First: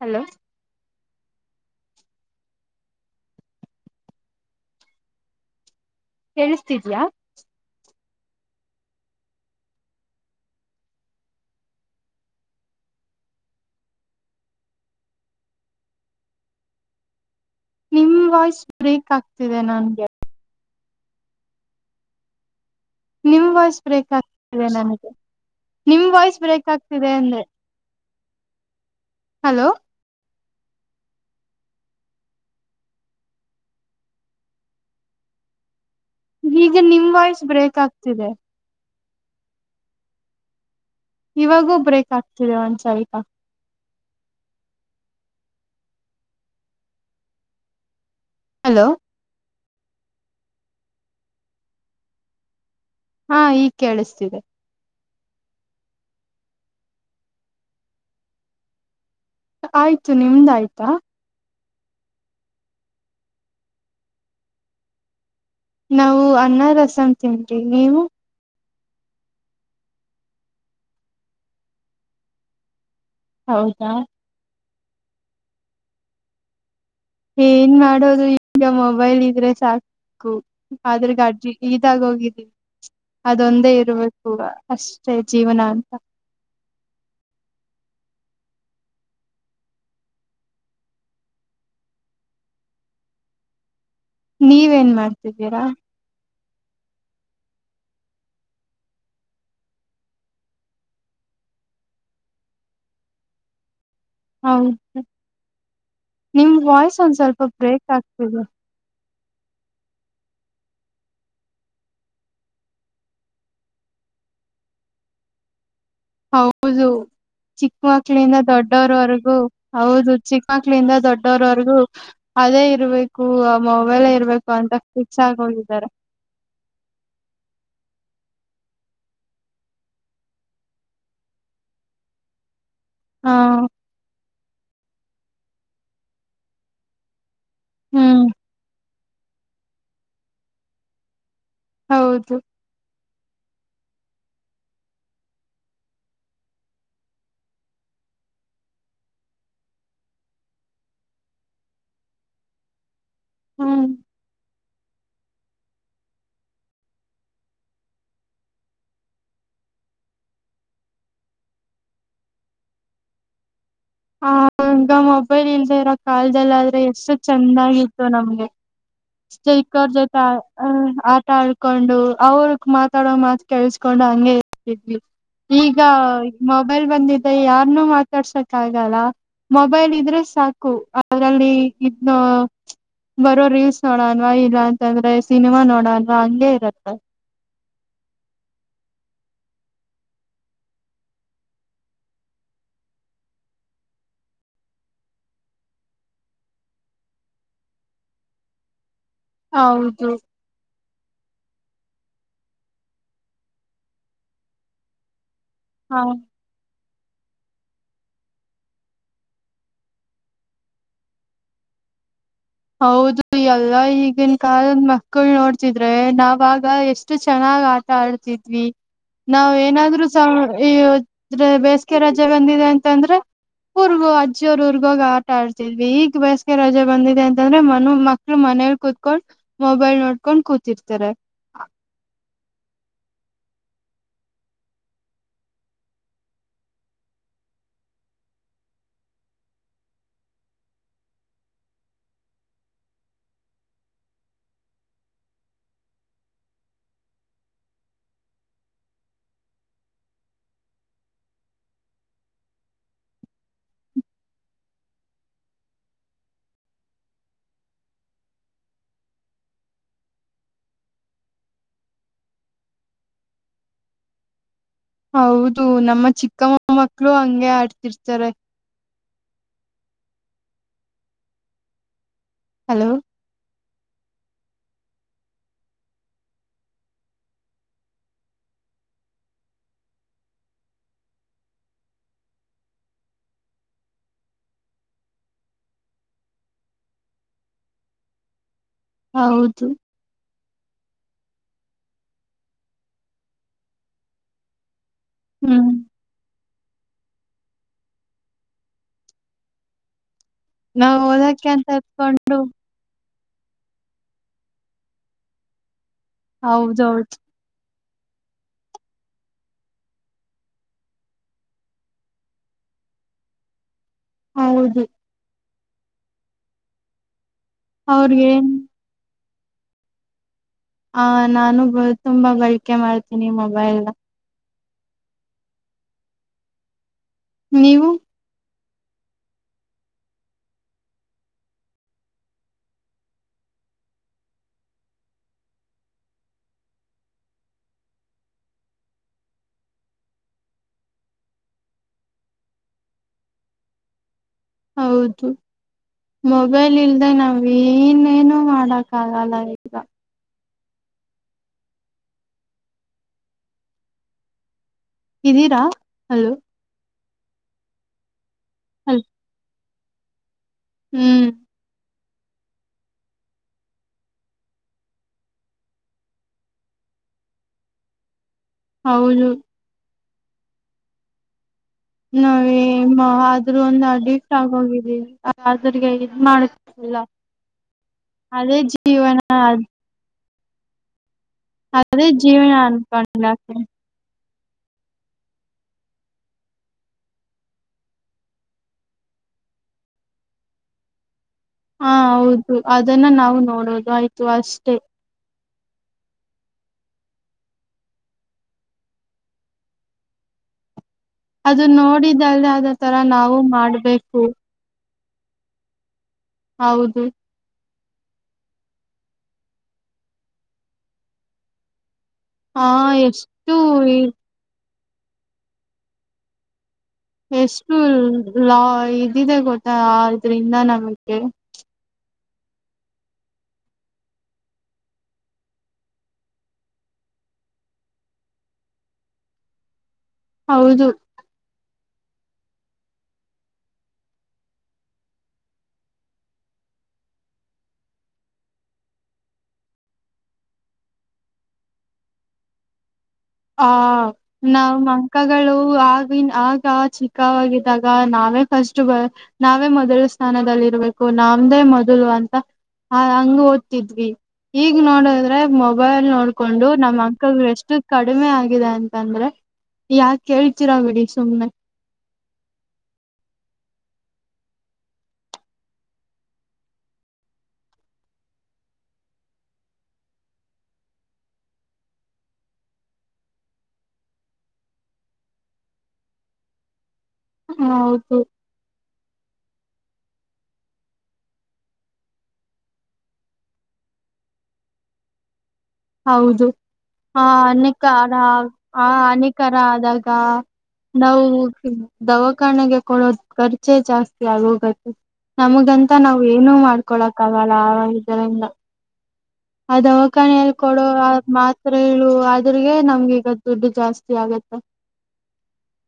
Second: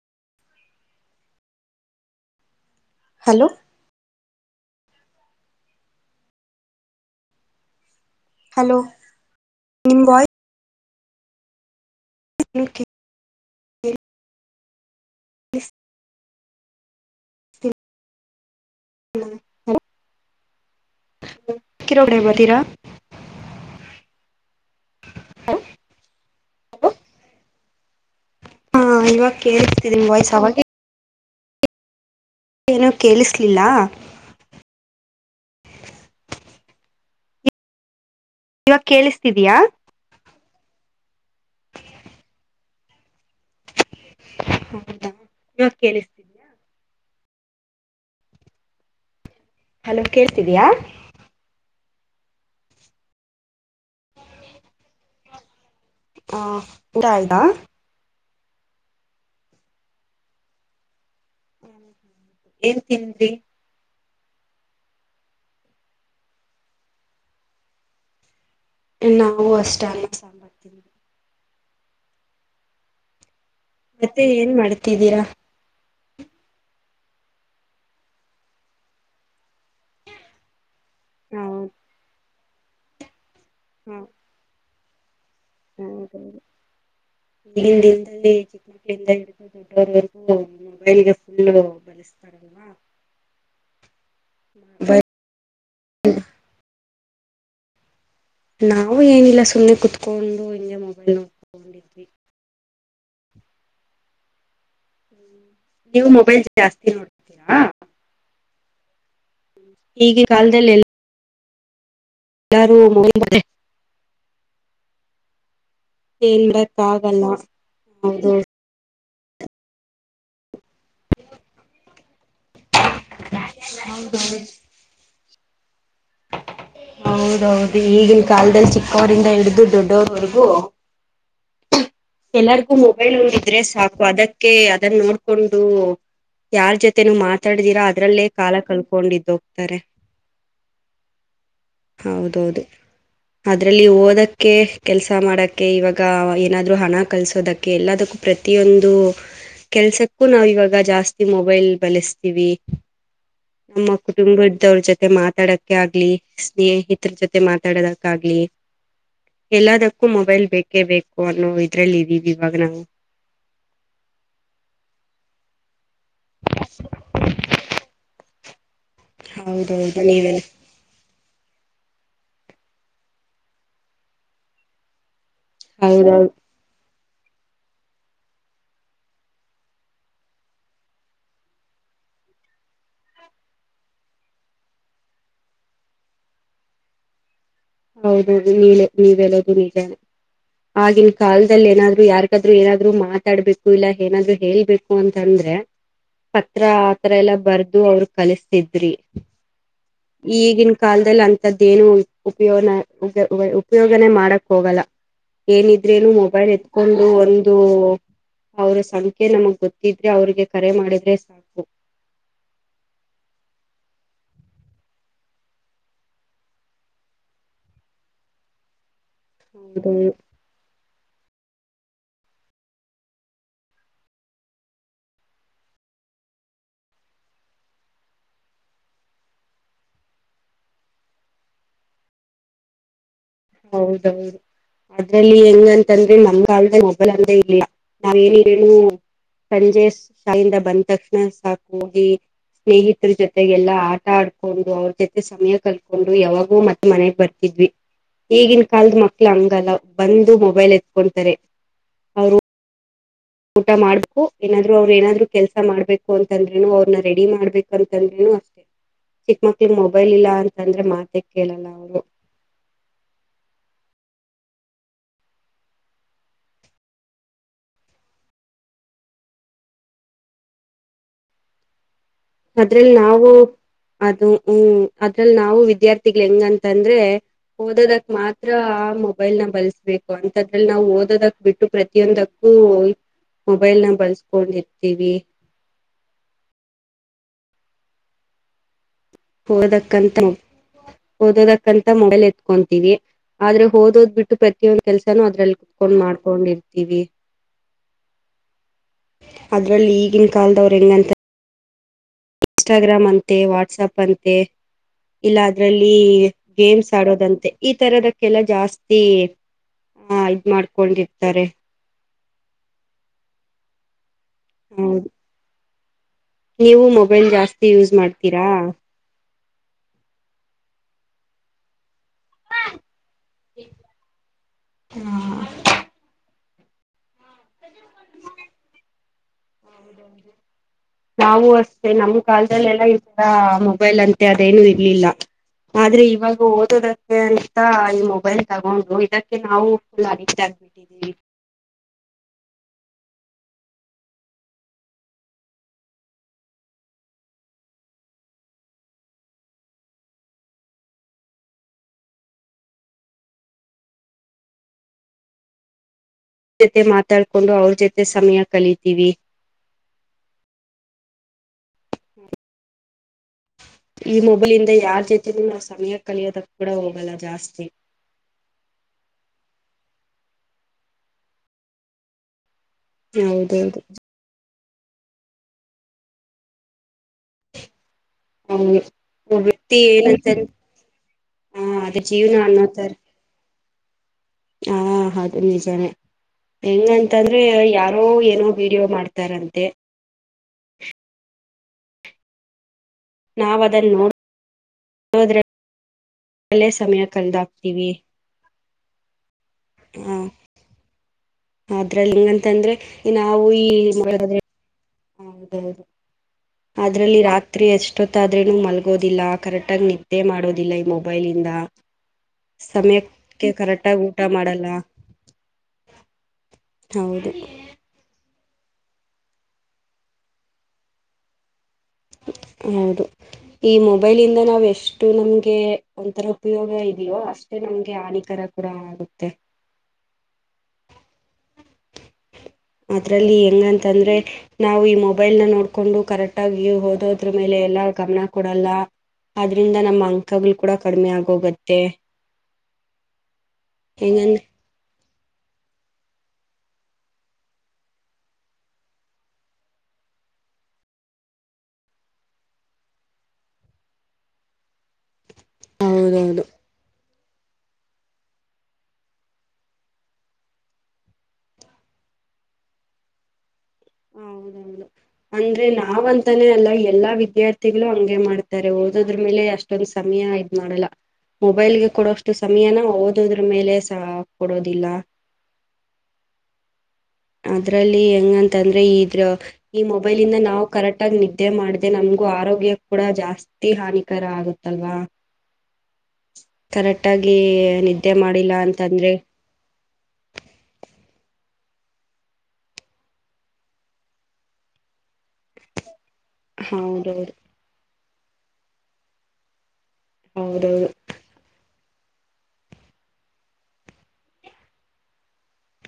Hello hello ಕಿಳಿಸ್ತಿದ್ಯಾ? Hello ನಿಮ voice K [unintelligible] ನಿಮ್ಮ್ ವಾಯ್ಸ. ಬ್ರೇಕ್ ಆಗ್ತಿದೆ ನನ್ಗೆ. [unintelligible] ನಿಮ್ ವಾಯ್ಸ್ ಬ್ರೇಕ್ ಆಗ ನನಗೆ ನಿಮ್ ವಾಯ್ಸ್ ಬ್ರೇಕ್ ಆಗ್ತಿದೆ ಅಂದೇ. ಹಾ ಇವಾಗ ಹಲೋ ಕೇಳಿಸ್ತಿದೆ ನಿಮ್ ವಾಯ್ಸ್ ಏನೂ ಕೇಳಿಸ್ಲಿಲ್ಲ. ಈಗ ನಿಮ್ ವಾಯ್ಸ್ ಬ್ರೇಕ್ ಆಗ್ತಿದೆ. ಇವಾಗ ಕೇಳಿಸ್ತಿದಯಾ? ಇವಾಗೂ ಬ್ರೇಕ್ ಆಗ್ತಿದೆ ಒಂದ್ಸಲ್ಪ. ಹೌದಾ ಇವಾಗ ಕೇಳಿಸ್ತಿದ್ಯಾ? ಹಲೋ ಹಲೋ ಕೇಳ್ತಿದೆಯಾ? ಹಾ ಈಗ ಕೇಳಿಸ್ತಿದೆ. ಹಾ ಊಟಾ ಆಯ್ತಾ? ಆಯ್ತು. ನಿಮ್ದ ಆಯ್ತಾ? ಹ್ಮ ಏನ್ ತಿಂದ್ರೀ ನಾವು ಅನ್ನ ರಸಂ ತಿದ್ವೀ ನೀವು ನಾವು ಅಷ್ಟ ಅನ್ನ ಸಾಂಬಾರ ತಿಂದ್ವಿ ಹೌದಾ ಮತ್ತೆ ಏನ್ ಮಾಡ ತಿದಿರಾ ಏನ್ ಮಾಡೋದು ಈಗ ಮೊಬೈಲ್ ಇದ್ರೆ ಸಾಕು ಆದ್ರ ಗ ಅಡ್ಜಿ ಹೌದು ಇದಾಗ ಹೋಗಿದ್ದಿ ಅದೊಂದೇ ಹಾ ಇರ್ಬೇಕು ಅಸ್ ಟೇ ಜೀವನಾಂತ ಹೌದೌದು, ಈಗಿನ ದಿನದಲ್ಲಿ ಚಿಕ್ಕ ಮಕ್ಳಿಂದ ಇದು ದೊಡ್ಡವರವರೆಗೂ ಮೊಬೈಲ್ಗೆ ಫುಲ್ಲು ಬಳಸ್ತಾರಲ್ವ [unintelligible] ನೀವೇನ್ ಮಾಡ್ತಿದ್ದೀರಾ ನಾವು ಏನಿಲ್ಲ ಸುಮ್ಮನೆ ಕುತ್ಕೊಂಡು ಹಿಂಗೆ ಮೊಬೈಲ್ ನೋಡ್ಕೊಂಡಿದ್ವಿ ಹೌದ ನೀವು ಮೊಬೈಲ್ ನಿಮ್ ಜಾಸ್ತಿ ವಾಯ್ಸ್ ಒಂದ್ ಸ್ವಲ್ಪ ನೋಡ್ತೀರಾ ಬ್ರೇಕ್ ಆಗ್ತಿದೆ ಈಗೀ ಕಾಲ್ದಲ್ಲೇಲ ಯಾರು ಮುಡಿ [unintelligible] ಏನ್ ಮಾಡಕ್ ಹೌದು ಆಗಲ್ಲ ಚಿಕ್ಕ ಹೌದು ಮಕ್ಳಿಂದ ದೊಡ್ಡೋರವರ್ ಹೌದು ಚಿಕ್ಕ ಮಕ್ಳಿಂದ ದೊಡ್ಡವರವರ್ಗು ಅದೇ ಇರ್ಬೇಕು ಮೊಬೈಲ್ ಇರ್ಬೇಕು ಅಂತ ಕಿರ್ಚಾ ಹೋಗಿದಾರೆ ಹೌದೌದು ಈಗಿಲ್ ಕಾಲದಲ್ಲಿ ಚಿಕ್ಕವರಿಂದ ಹಿಡ್ದು ದೊಡ್ಡೋರವರ್ಗೂ ಎಲ್ಲರ್ ಮೊಬೈಲ್ ಹ ನೋಡಿದ್ರೆ ಸಾಕು ಅದಕ್ಕೆ ಅದನ್ನ್ನೋಡ್ಕೊಂಡು ಯಾರ್ ಜೊತೆನು ಮಾ ತ್ತಾಡ್ದಿರಾ ಹ್ಮ್ ಅದ್ರಲ್ಲೇ ಕಾಲ ಕಲ್ಕೊಂಡಿದ್ದ ಹೋಗ್ತಾರೆ ಹೌದು ಹೌದೌದು ದ್ರಲ್ಲಿ ಓದಕ್ಕೆ ಕೆಲ್ಸ ಮಾಡಕ್ಕೆ ಇವಾಗ ಏನಾದ ದ್ರೂ ಹಣ ಕಲ್ಸೋದಕ್ಕೆ ಎಲ್ಲದಕ್ಕೂ ಪ್ರತಿಯೊಂದು ಕೆಲ್ಸಕ್ಕೂ ನಾವ್ ಇವಾಗ ಜಾಸ್ತಿ ಮೊಬೈಲ್ ಬಳಸ್ತೀವಿ ಹ್ಮ್ ನಮ್ಮ ಕುಟುಂಬ ತ್ತವ್ರ ಜೊತೆ ಮಾತಾಡಕ ಆಗ್ಲಿ ಸ್ನೇಹಿತರ ಜೊತೆ ಮಾತಾಡದಕ್ಕ ಆಗ್ಲಿ ಎಲ್ಲದಕ್ಕೂ ಮೊಬೈಲ್ ಬೇಕೇ ಬೇಕು ಅ ನೋ ಇದ್ರಲ್ಲಿ ಇದೀವಿ ಇವಾಗ ನಾವು ಹಂಗ ಮೊಬೈಲ್ ಇಲ್ದ ಇರ ಕಲ್ದಲ್ಲ ಆದ್ರೆ ಎಷ್ಟು ಚೆಂದಾಗಿತ್ತು ನಮ್ಗೆ ಸ್ಟ್ರೈಕರ್ ಹೌದೌದು ಜೊತೆ ನೀವೆಲ್ಲ ಆ ಆಡ್ಕೊಂಡು ಅವ್ರ ಮಾತಾಡೋ ಮಾತ್ ಕೇಳಸ್ಕೊಂಡು ಹಂಗೆ ಇರ್ತಿದ್ವಿ ಈಗ ಹೌದೌದು ಮೊಬೈಲ್ ಬಂದ ಯಾರನ್ನು ಮಾತಾಡ್ಸಕ್ ಆಗಲ್ಲ. ಮೊಬೈಲ್ ಇದ್ರೆ ಸಾಕು ಅದ್ರಲ್ಲಿ ಇದ ಬರೋ ರೀಲ್ಸ್ ನೋಡನ್ವಾ ಇಲ್ಲ ಅಂತಂದ್ರೆ ಸಿನಿಮಾ ನೋಡಲ್ವಾ ಹಂಗೆ ಇರತ್ತೆ ಹೌದೌದು ನೀಲೆ ನೀವೆಲ್ಲದು ನೀಜನೆ. ಆಗಿನ ಕಾಲದಲ್ಲಿ ಏನಾದ್ರು ಯಾರ್ಗಾದ್ರು ಏನಾದ್ರು ಮಾತಾಡ್ಬೇಕು ಇಲ್ಲ ಏನಾದ್ರು ಹೇಳ್ಬೇಕು ಅಂತಂದ್ರೆ ಪತ್ರ ಆತರ ಎಲ್ಲಾ ಬರ್ದು ಅವರು ಕಲಿಸತಿದ್ರಿ. ಹೌದು ಈಗಿನ ಕಾಲದಲ್ಲಿ ಅಂತ ಅದೇನು ಉಪಯೋನ ಉ ಉಪಯೋಗನೆ ಮಾಡಕ್ ಹೋಗಲ್ಲ. ಹಾ ಏನಿದ್ರೇನು ಮೊಬೈಲ್ ಎ ಕೊಂಡ ಒಂದು ಅವ್ರ ಸಂಖ್ಯೆ ನಮಗ್ ಗೊತ್ತಿದ್ರೆ ಅವ್ರಿಗೆ ಕರೆ ಮಾಡಿದ್ರೆ ಸಾಕು. ಹೌದು ಎಲ್ಲ ಈಗಿನ ಕಾಲದ ಮಕ್ಳ ನೋಡ್ತಿದ್ರೆ ನಾವಾಗ ಎಷ್ಟು ಚೆನ್ನಾಗ್ ಆಟ ಆಡ್ತಿದ್ವಿ. ನಾವ್ ಏನಾದ್ರೂ ಹೌದೌದು ಸ್ ಈವ್ ಆದ್ರೆ ಬೇಸಿಗೆ ರಜೆ ಬಂದಿದೆ ಅಂತ ಅಂದ್ರೆ ಊರಗೆ ಅಜ್ಜಿಯವ್ರ ಊರಿಗೆ ಹೋಗಿ ಆಟ ಆಡ್ತಿದ್ವಿ. ಈಗ ಬೇಸಿಗೆ ರಜೆ ಬಂದಿದೆ ಅಂತ ಅಂದ್ರೆ ಮನು ಮಕ್ಕಳು ಮನೆಯಲ್ಲಿ ಕೂತ್ಕೊಂಡು ಮೊಬೈಲ್ ನೋಡ್ಕೊಂಡ್ ಕೂತಿರ್ತಾರೆ. ಹೌದ ಹೌದು ಅದ್ರಲ್ಲಿ ಹೆಂಗ ಅಂತ ಅಂದ್ರೆ ನಮ್ ಆಲ್ರೆಡಿ ಮೊಬೈಲ್ ಅಂದೇ ಇಲ್ಲ. ನಾವೇ ಏನೇಏನು ಸಂಜೆ ಶಾಲೆಯಿಂದ ಬಂದ ತಕ್ಷಣ ಸಾಕೋಗಿ ಸ್ನೇಹಿತರ ಜೊತೆಗೆಲ್ಲಾ ಆಟ ಆಡ್ಕೊಂಡು ಅವ್ರ ಜೊತೆ ಸಮಯ ಕಳಕೊಂಡು ಯಾವಾಗೂ ಮತ್ತೆ ಮನೆಗ್ ಬರ್ತಿದ್ವಿ. ಈಗಿನ ಕಾಲದ ಮಕ್ಕಳು ಹಂಗಲ್ಲ ಬಂದು ಮೊಬೈಲ್ ಎತ್ಕೊಂತಾರೆ. ಅವರು ಊಟ ಮಾಡ್ಬೇಕು ಏನಾದ್ರು ಅವ್ರು ಏನಾದ್ರು ಕೆಲಸ ಮಾಡ್ಬೇಕು ಅಂತಂದ್ರೇನು ಅವ್ರನ್ನ ರೆಡಿ ಮಾಡ್ಬೇಕು ಅಂತಂದ್ರೇನು ಅಷ್ಟೆ ಚಿಕ್ಕ ಮಕ್ಕಳಿಗೆ ಮೊಬೈಲ್ ಇಲ್ಲ ಅಂತ ಅಂದ್ರೆ ಮಾತ ಕೇಳಲ್ಲ ಅವರು. ಹೌದು ನಮ್ಮ ಚಿಕ್ಕಮ್ಮ ಮಕ್ಕಳು ಹಂಗೆ ಆಡ್ತಿರ್ತಾರೆ. ಹಲೋ ಅದ್ರಲ್ಲಿ ನಾವು ಅದು ಹ್ಮ್ ಅದ್ರ ಅಲ್ಲಿ ನಾವು ವಿದ್ಯಾರ್ಥಿಗಳು ಹೆಂಗ ಅಂತ ಅಂದ್ರೆ ಓದೋದಕ್ ಮಾತ್ರ ಮೊಬೈಲ್ನ ಬಳಸಬೇಕು. ಅಂತದ್ರಲ್ ನಾವು ಓದೋದಕ್ ಬಿಟ್ಟು ಪ್ರತಿಯೊಂದಕ್ಕೂ ಮೊಬೈಲ್ ನ ಬಳಸ್ಕೊಂಡಿರ್ತೀವಿ. ಹೌದು ಒದಕ್ಕಂತ್ ಓದೋದಕ್ಕಂತ ಮೊಬೈಲ್ ಎತ್ಕೊಂತೀವಿ, ಆದ್ರೆ ಓದೋದ್ ಬಿಟ್ಟು ಪ್ರತಿಯೊಂದು ಕೆಲ್ಸನೂ ಅದ್ರಲ್ಲಿ ಹ್ಮ್ ಕುತ್ಕೊಂಡ್ ಮಾಡ್ಕೊಂಡಿ. ಇದೀವಿ. ಅದ್ರಲ್ಲಿ ಈಗಿಲ್ ನಾವ್ ಓದಕೆ ಅಂತ ಕುತ್ಕೊಂಡ ಇನ್ಸ್ಟಾಗ್ರಾಮ್ ಅಂತ. ಅಂತೆ ವಾಟ್ಸಪ್ ಅಂತೆ ಇಲ್ಲ ಅದ್ರಲ್ಲಿ ಲೀ ಗೇಮ್ಸ್ ಹೌದೌದು ಆಡೋದಂತೆ. ಈ ತರದಕ್ಕೆಲ್ಲ ಜಾಸ್ತಿ ಆಹ ಇದ್ ಮಾಡ್ಕೊಂಡಿರ್ತಾರೆ. ಹೌದು ನೀವು ಮೊಬೈಲ್ ಜಾಸ್ತಿ ಯೂಸ್ ಅವ್ರಿಗೆ ಮಾಡ್ತೀರಾ? ಹ ನಾನು ಗೊ ತುಂಬಾ ಬಳಕೆ ಮಾಡ್ತೀನಿ. ಮೊಬೈಲ್ ನಾ. ಹ್ಮ ನೀವು? ನಾವು ಅಷ್ಟೇ ನಮ್ ಕಾಲದಲ್ಲೆಲ್ಲ ಈತರ ಮೊಬೈಲ್ ಅಂತೆ ಅದೇನು ಇರ್ಲಿಲ್ಲ. ಆದ್ರೆ ಇವಾಗ ಓದೋದಕ್ಕೆ ಅಂತ ಈ ಮೊಬೈಲ್ ತಗೊಂಡು ಇದಕ್ಕೆ ನಾವು ಫುಲ್ ಅಡಿಕ್ಟ್ ಆಗಿಬಿಟ್ಟಿದ್ದೀವಿ. ಹೌದು ಮೊಬೈಲ್ ಇಲ್ಲದೇ ನಾವ ಏನೇನು ಮಾಡಕ್ಕಾಗಲ್ಲ ಈಗ ಇದ್ದೀರಾ ಜೊತೆ ಮಾತ ಮಾತಾಡ್ಕೊಂಡು ಅವಳ ಜೊತೆ ಸಮಯ ಹಲ್ ಕಳಿತೀವಿ ಹ್ಮ್ ಈ ಮೊಬೈಲಿಂದ ಯಾರ ಜೊತೆಯೂ ನಾವು ಸಮಯ ಕಲಿಯೋದ ಕೂಡ ಹೋಗಲ್ಲ ಜಾಸ್ತಿ ಹೌದು ನಾವೇ ಹ್ಮ ಆದ್ರೂ ಹೌದೌದು ಅಡಿಕ್ಟ್ ಆಗಿ ಹೋಗಿವಿ ಅಿಗೆ ಇದ ಮಾಡಲ್ಲ [inaudible] ಅದೇ ಜೀವನ ಹ ವ್ಯಕ್ತಿ [inaudible] ಹ ಅದ ಅದೇ ಜೀವನ ಅನ್ನೋತರ [unintelligible] ಹ ಅದು ನಿಜಾನೇ ಹೆಂಗಂತಂದ್ರೆ ಯಾರೋ ಏನೋ ವಿಡಿಯೋ ಮಾಡ್ತಾರಂತೆ ಹಾ ಹೌದು ಅದನ್ನ ನಾವು ನೋಡೋದು ಆಯ್ತು ಅಷ್ಟೇ ಒಲ್ಲೇ ಸಮಯ ಕಳೆದಾಗ್ತೀವಿ ಹಾ ಅದು ನೋಡಿದಲ್ಲಿ ಅದ ತರ ನಾವು ಮಾಡ್ಬೇಕು [unintelligible] ಹೌದೌದು [unintelligible] ಹೌದು ಅದ್ರಲ್ಲಿ ರಾತ್ರಿ ಅಷ್ಟೆ ಅಷ್ಟೊತ್ತಾದ್ರನ ಮಲ್ಗೋದಿಲ್ಲ ಕರೆಕ್ಟಾಗಿ ನಿದ್ದೆ ಮಾಡೋದಿಲ್ಲ ಈ ಮೊಬೈಲಿಂದ [unintelligible] ಆ ಸಮಯಕ್ಕೆ ಎಷ್ಟು ಕರೆಕ್ಟ್ ಆಗಿ ಊಟ ಮಾಡಲ್ಲ [unintelligible] ಹೌದು ಎಷ್ಟು [unintelligible] ಲಾ ಇದಿದೆ ಗೊತ್ತಾ ಅದರಿಂದ ನಮಗೆ [unintelligible] ಹೌದು ಈ ಮೊಬೈಲ್ ಇಂದ ನಾವ್ ಎಷ್ಟು ನಮ್ಗೆ ಒಂಥರ ಉಪಯೋಗ ಇದೆಯೋ ಅಷ್ಟೇ ನಮ್ಗೆ ಹಾನಿಕರ ಕೂಡ ಆಗುತ್ತೆ [unintelligible] ಹೌದು [unintelligible] ಅದ್ರಲ್ಲಿ ಹೆಂಗಂತಂದ್ರೆ ನಾವು ಈ ಮೊಬೈಲ್ ನ ನೋಡ್ಕೊಂಡು ಕರೆಕ್ಟ್ ಆಗಿ [unintelligible] ಓದೋದ್ರ ಮೇಲೆ ಎಲ್ಲಾ ಗಮನ ಕೊಡಲ್ಲ ಆದದ್ರಿಂದ ನಮ್ಮ ಅಂಕಗಳು ಕೂಡ ಕಡಿಮೆ ಆಗೋಗತ್ತೆ [unintelligible] ಆ ನವು ಮ್ ಅಂಕಗಳು ಆಗಿನ್ ಆಗ ಚಿಕ್ಕವಾಗಿದ್ದಾಗ ನಾವೇ ಫಸ್ಟ್ ಬ ನಾವೇ ಮೊದಲು ಸ್ಥಾನದಲ್ಲಿರ್ಬೇಕು ನಮ್ದೇ ಮೊದಲು ಅಂತ ಹಂಗ ಓದ್ತಿದ್ವಿ ಈಗ ನೋಡ [unintelligible] ಮೊಬೈಲ್ ಹೌದೌದು ನೋಡ್ಕೊಂಡು ನಮ್ಮ ಅಂತ [unintelligible] ಅಂಕಗಳು ಎಷ್ಟು [unintelligible] ಕಡಿಮೆ ಆಗಿದೆ ಅಂತಂದ್ರೆ ಯಾಕ ಕೇಳ್ತೀರಾ ಬಿಡಿ ಸುಮ್ನೆ ಹೌದೌದು ಅಂದ್ರೆ ನಾವಂತಾನೇ ಅಲ್ಲ ಎಲ್ಲಾ ವಿದ್ಯಾರ್ಥಿಗಳು ಹಂಗೆ ಮಾಡ್ತಾರೆ ಓದೋದ್ರ ಮೇಲೆ ಅಷ್ಟೊಂದ ಸಮಯ ಇದ್ ಮಾಡಲ್ಲ ಮೊಬೈಲ್ಗೆ ಕೊಡೋಷ್ಟು ಸಮಯನ ಓದೋದ್ರ ಮೇಲೆ ಸಹ ಕೊಡೋದಿಲ್ಲ [unintelligible] ಅದ್ರಲ್ಲಿ ಹೌದು ಹೆಂಗಂತಂದ್ರೆ ಇದ್ರ [unintelligible] ಈ ಮೊಬೈಲ್ ಇಂದ ನಾವು ಕರೆಕ್ಟ್ ಆಗ ನಿದ್ದೆ ಮಾಡ್ದ ನಮಗೂ ಆರೋಗ್ಯ ಕೂಡ ಜಾಸ್ತಿ ಹಾನಿಕರ ಆಗುತ್ತಲ್ವಾ [unintelligible] ಹೌದು ಆ ಕರೆಕ್ಟಾಗಿ ಅನೇಕ ನಿದ್ದೆ ಮಾಡಿಲ್ಲ ಆ ಅಂತಂದ್ರೆ ಅನೇಕಾರ ಆದಾಗ ನಾವು [unintelligible] ದವಾಖಾನೆಗೆ ಕೊಡೋದು ಖರ್ಚೆ ಜಾಸ್ತಿ ಆಗೋಗುತ್ತೆ ನಮಗಂತ [unintelligible] ನಾವು ಏನು ಮಾಡ್ಕೊಳಕ್ ಹೌದೌದು ಆಗಲ್ಲ [unintelligible] ಕೆರಂಗ [inaudible] ಆ ದವಖಾನೆಯಲ್ಲಿ ಕೊಡು ಹೌದೌದು ಆ ಮಾತ್ [unintelligible] ಹ ಹೇಳು ಆದ್ರಗೆ ನಮ್ಗೆ ಈಗ ದುಡ್ಡು ಜಾಸ್ತಿ ಆಗತ್ತೆ [unintelligible]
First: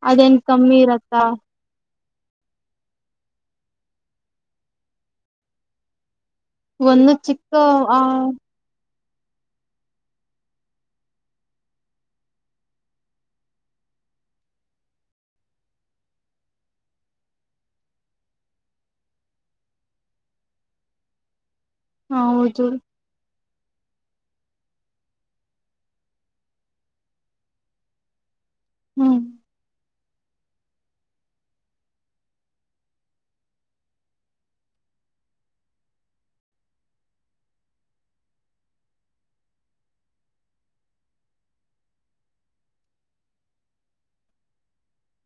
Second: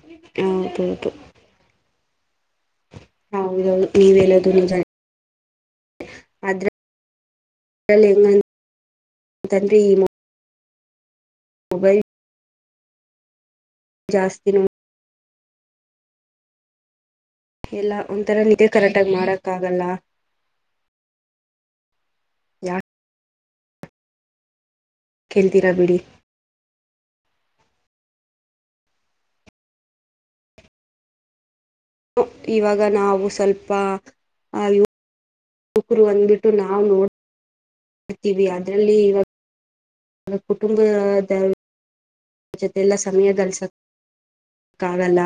ಅದೆನ್ ಕಮರಕ್ಕ [unintelligible] ಹೌದ ಮೀ ವಲ್ಲ ದನ ಜ [unintelligible] ಒಂದು ಚಿಕ್ಕ ಆ ತನ್ೀ ಮಾ [unintelligible] ಹೋಗೈ ಜಾಸ್ತಿಿನ ಎಲ್ಲ ಒಂಥರ ನಿಕೆ ಕರೆಕ್ಟಾಗಿ ಮಾಡಕ್ಕಾಗಲ್ಲ ಹಾ ಹೌದು ಕೇಳ್ತೀರಾ ಬಿಡಿ ಹ್ಮ್ ಇವಾಗ ನಾವು ಸ್ವಲ್ಪ ಆ ಯ ಯುವಕರು ಅಂದ್ಬಿಟ್ಟು ನಾವು ನೋಡ್ತೀವಿ ಅದ್ರಲ್ಲಿ ಇವಾಗ [unintelligible] ಕುಟುಂಬದ ಜೊತೆಲ್ಲ ಸಮಯ ಲ್ಸಕ್ಕಾಗಲ್ಲ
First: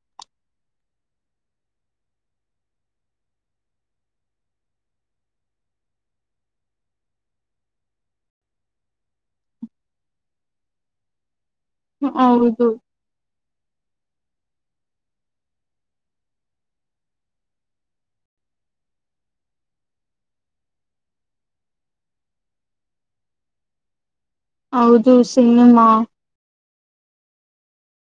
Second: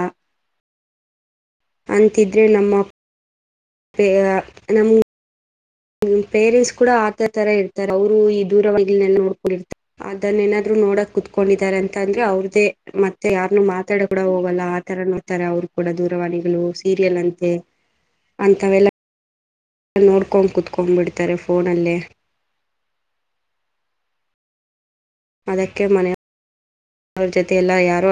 ಅಂತಿದ್ರೆ ನಮ್ಮ [unintelligible] ಅ ನಮ್ಮ್ ಪೇರೆಂಟ್ಸ್ ಕೂಡ ಆತ ತರ ಇರ್ತಾರೆ ಅವರು ಈ ದರವಾಗಿ ನೋಡ್ಕೊಂಡಿರ್ತಾರೆ ಅದನ್ನ ಏನಾದ್ರು ನೋಡಕ್ ಕುೂತ್ಕ [unintelligible] ಕೊಂಡಿದ್ದಾರೆ ಅಂತ ಅಂದ್ರೆ ಅವ್ರದೇ ಹೌದು ಮತ್ತೆ ಯಾರಾರ್ನ್ನು ಮಾತಾಡ ಕೂಡ ಹೋಗಲ್ಲ ಆತರ ನೋಡ್ತಾರೆ ಅವ್ರು ಕೂಡ ದೂರವಾಣಿಗಳು ಸೀರಿಯಲ್ ಅಂತೆ ಅಂತವೆಲ್ಲ ನೋಡ್ಕೊಂಡ್ ಕುತ್ಕೊಂಡ್ಬಿಡ್ತಾರೆ ಫೋನಲ್ಲೇ ಹೌದು ಸಿನಿಮಾ ಅವ್ರ ಜೊತೆ ಎಲ್ಲ ಯಾರೋ [unintelligible] [unintelligible]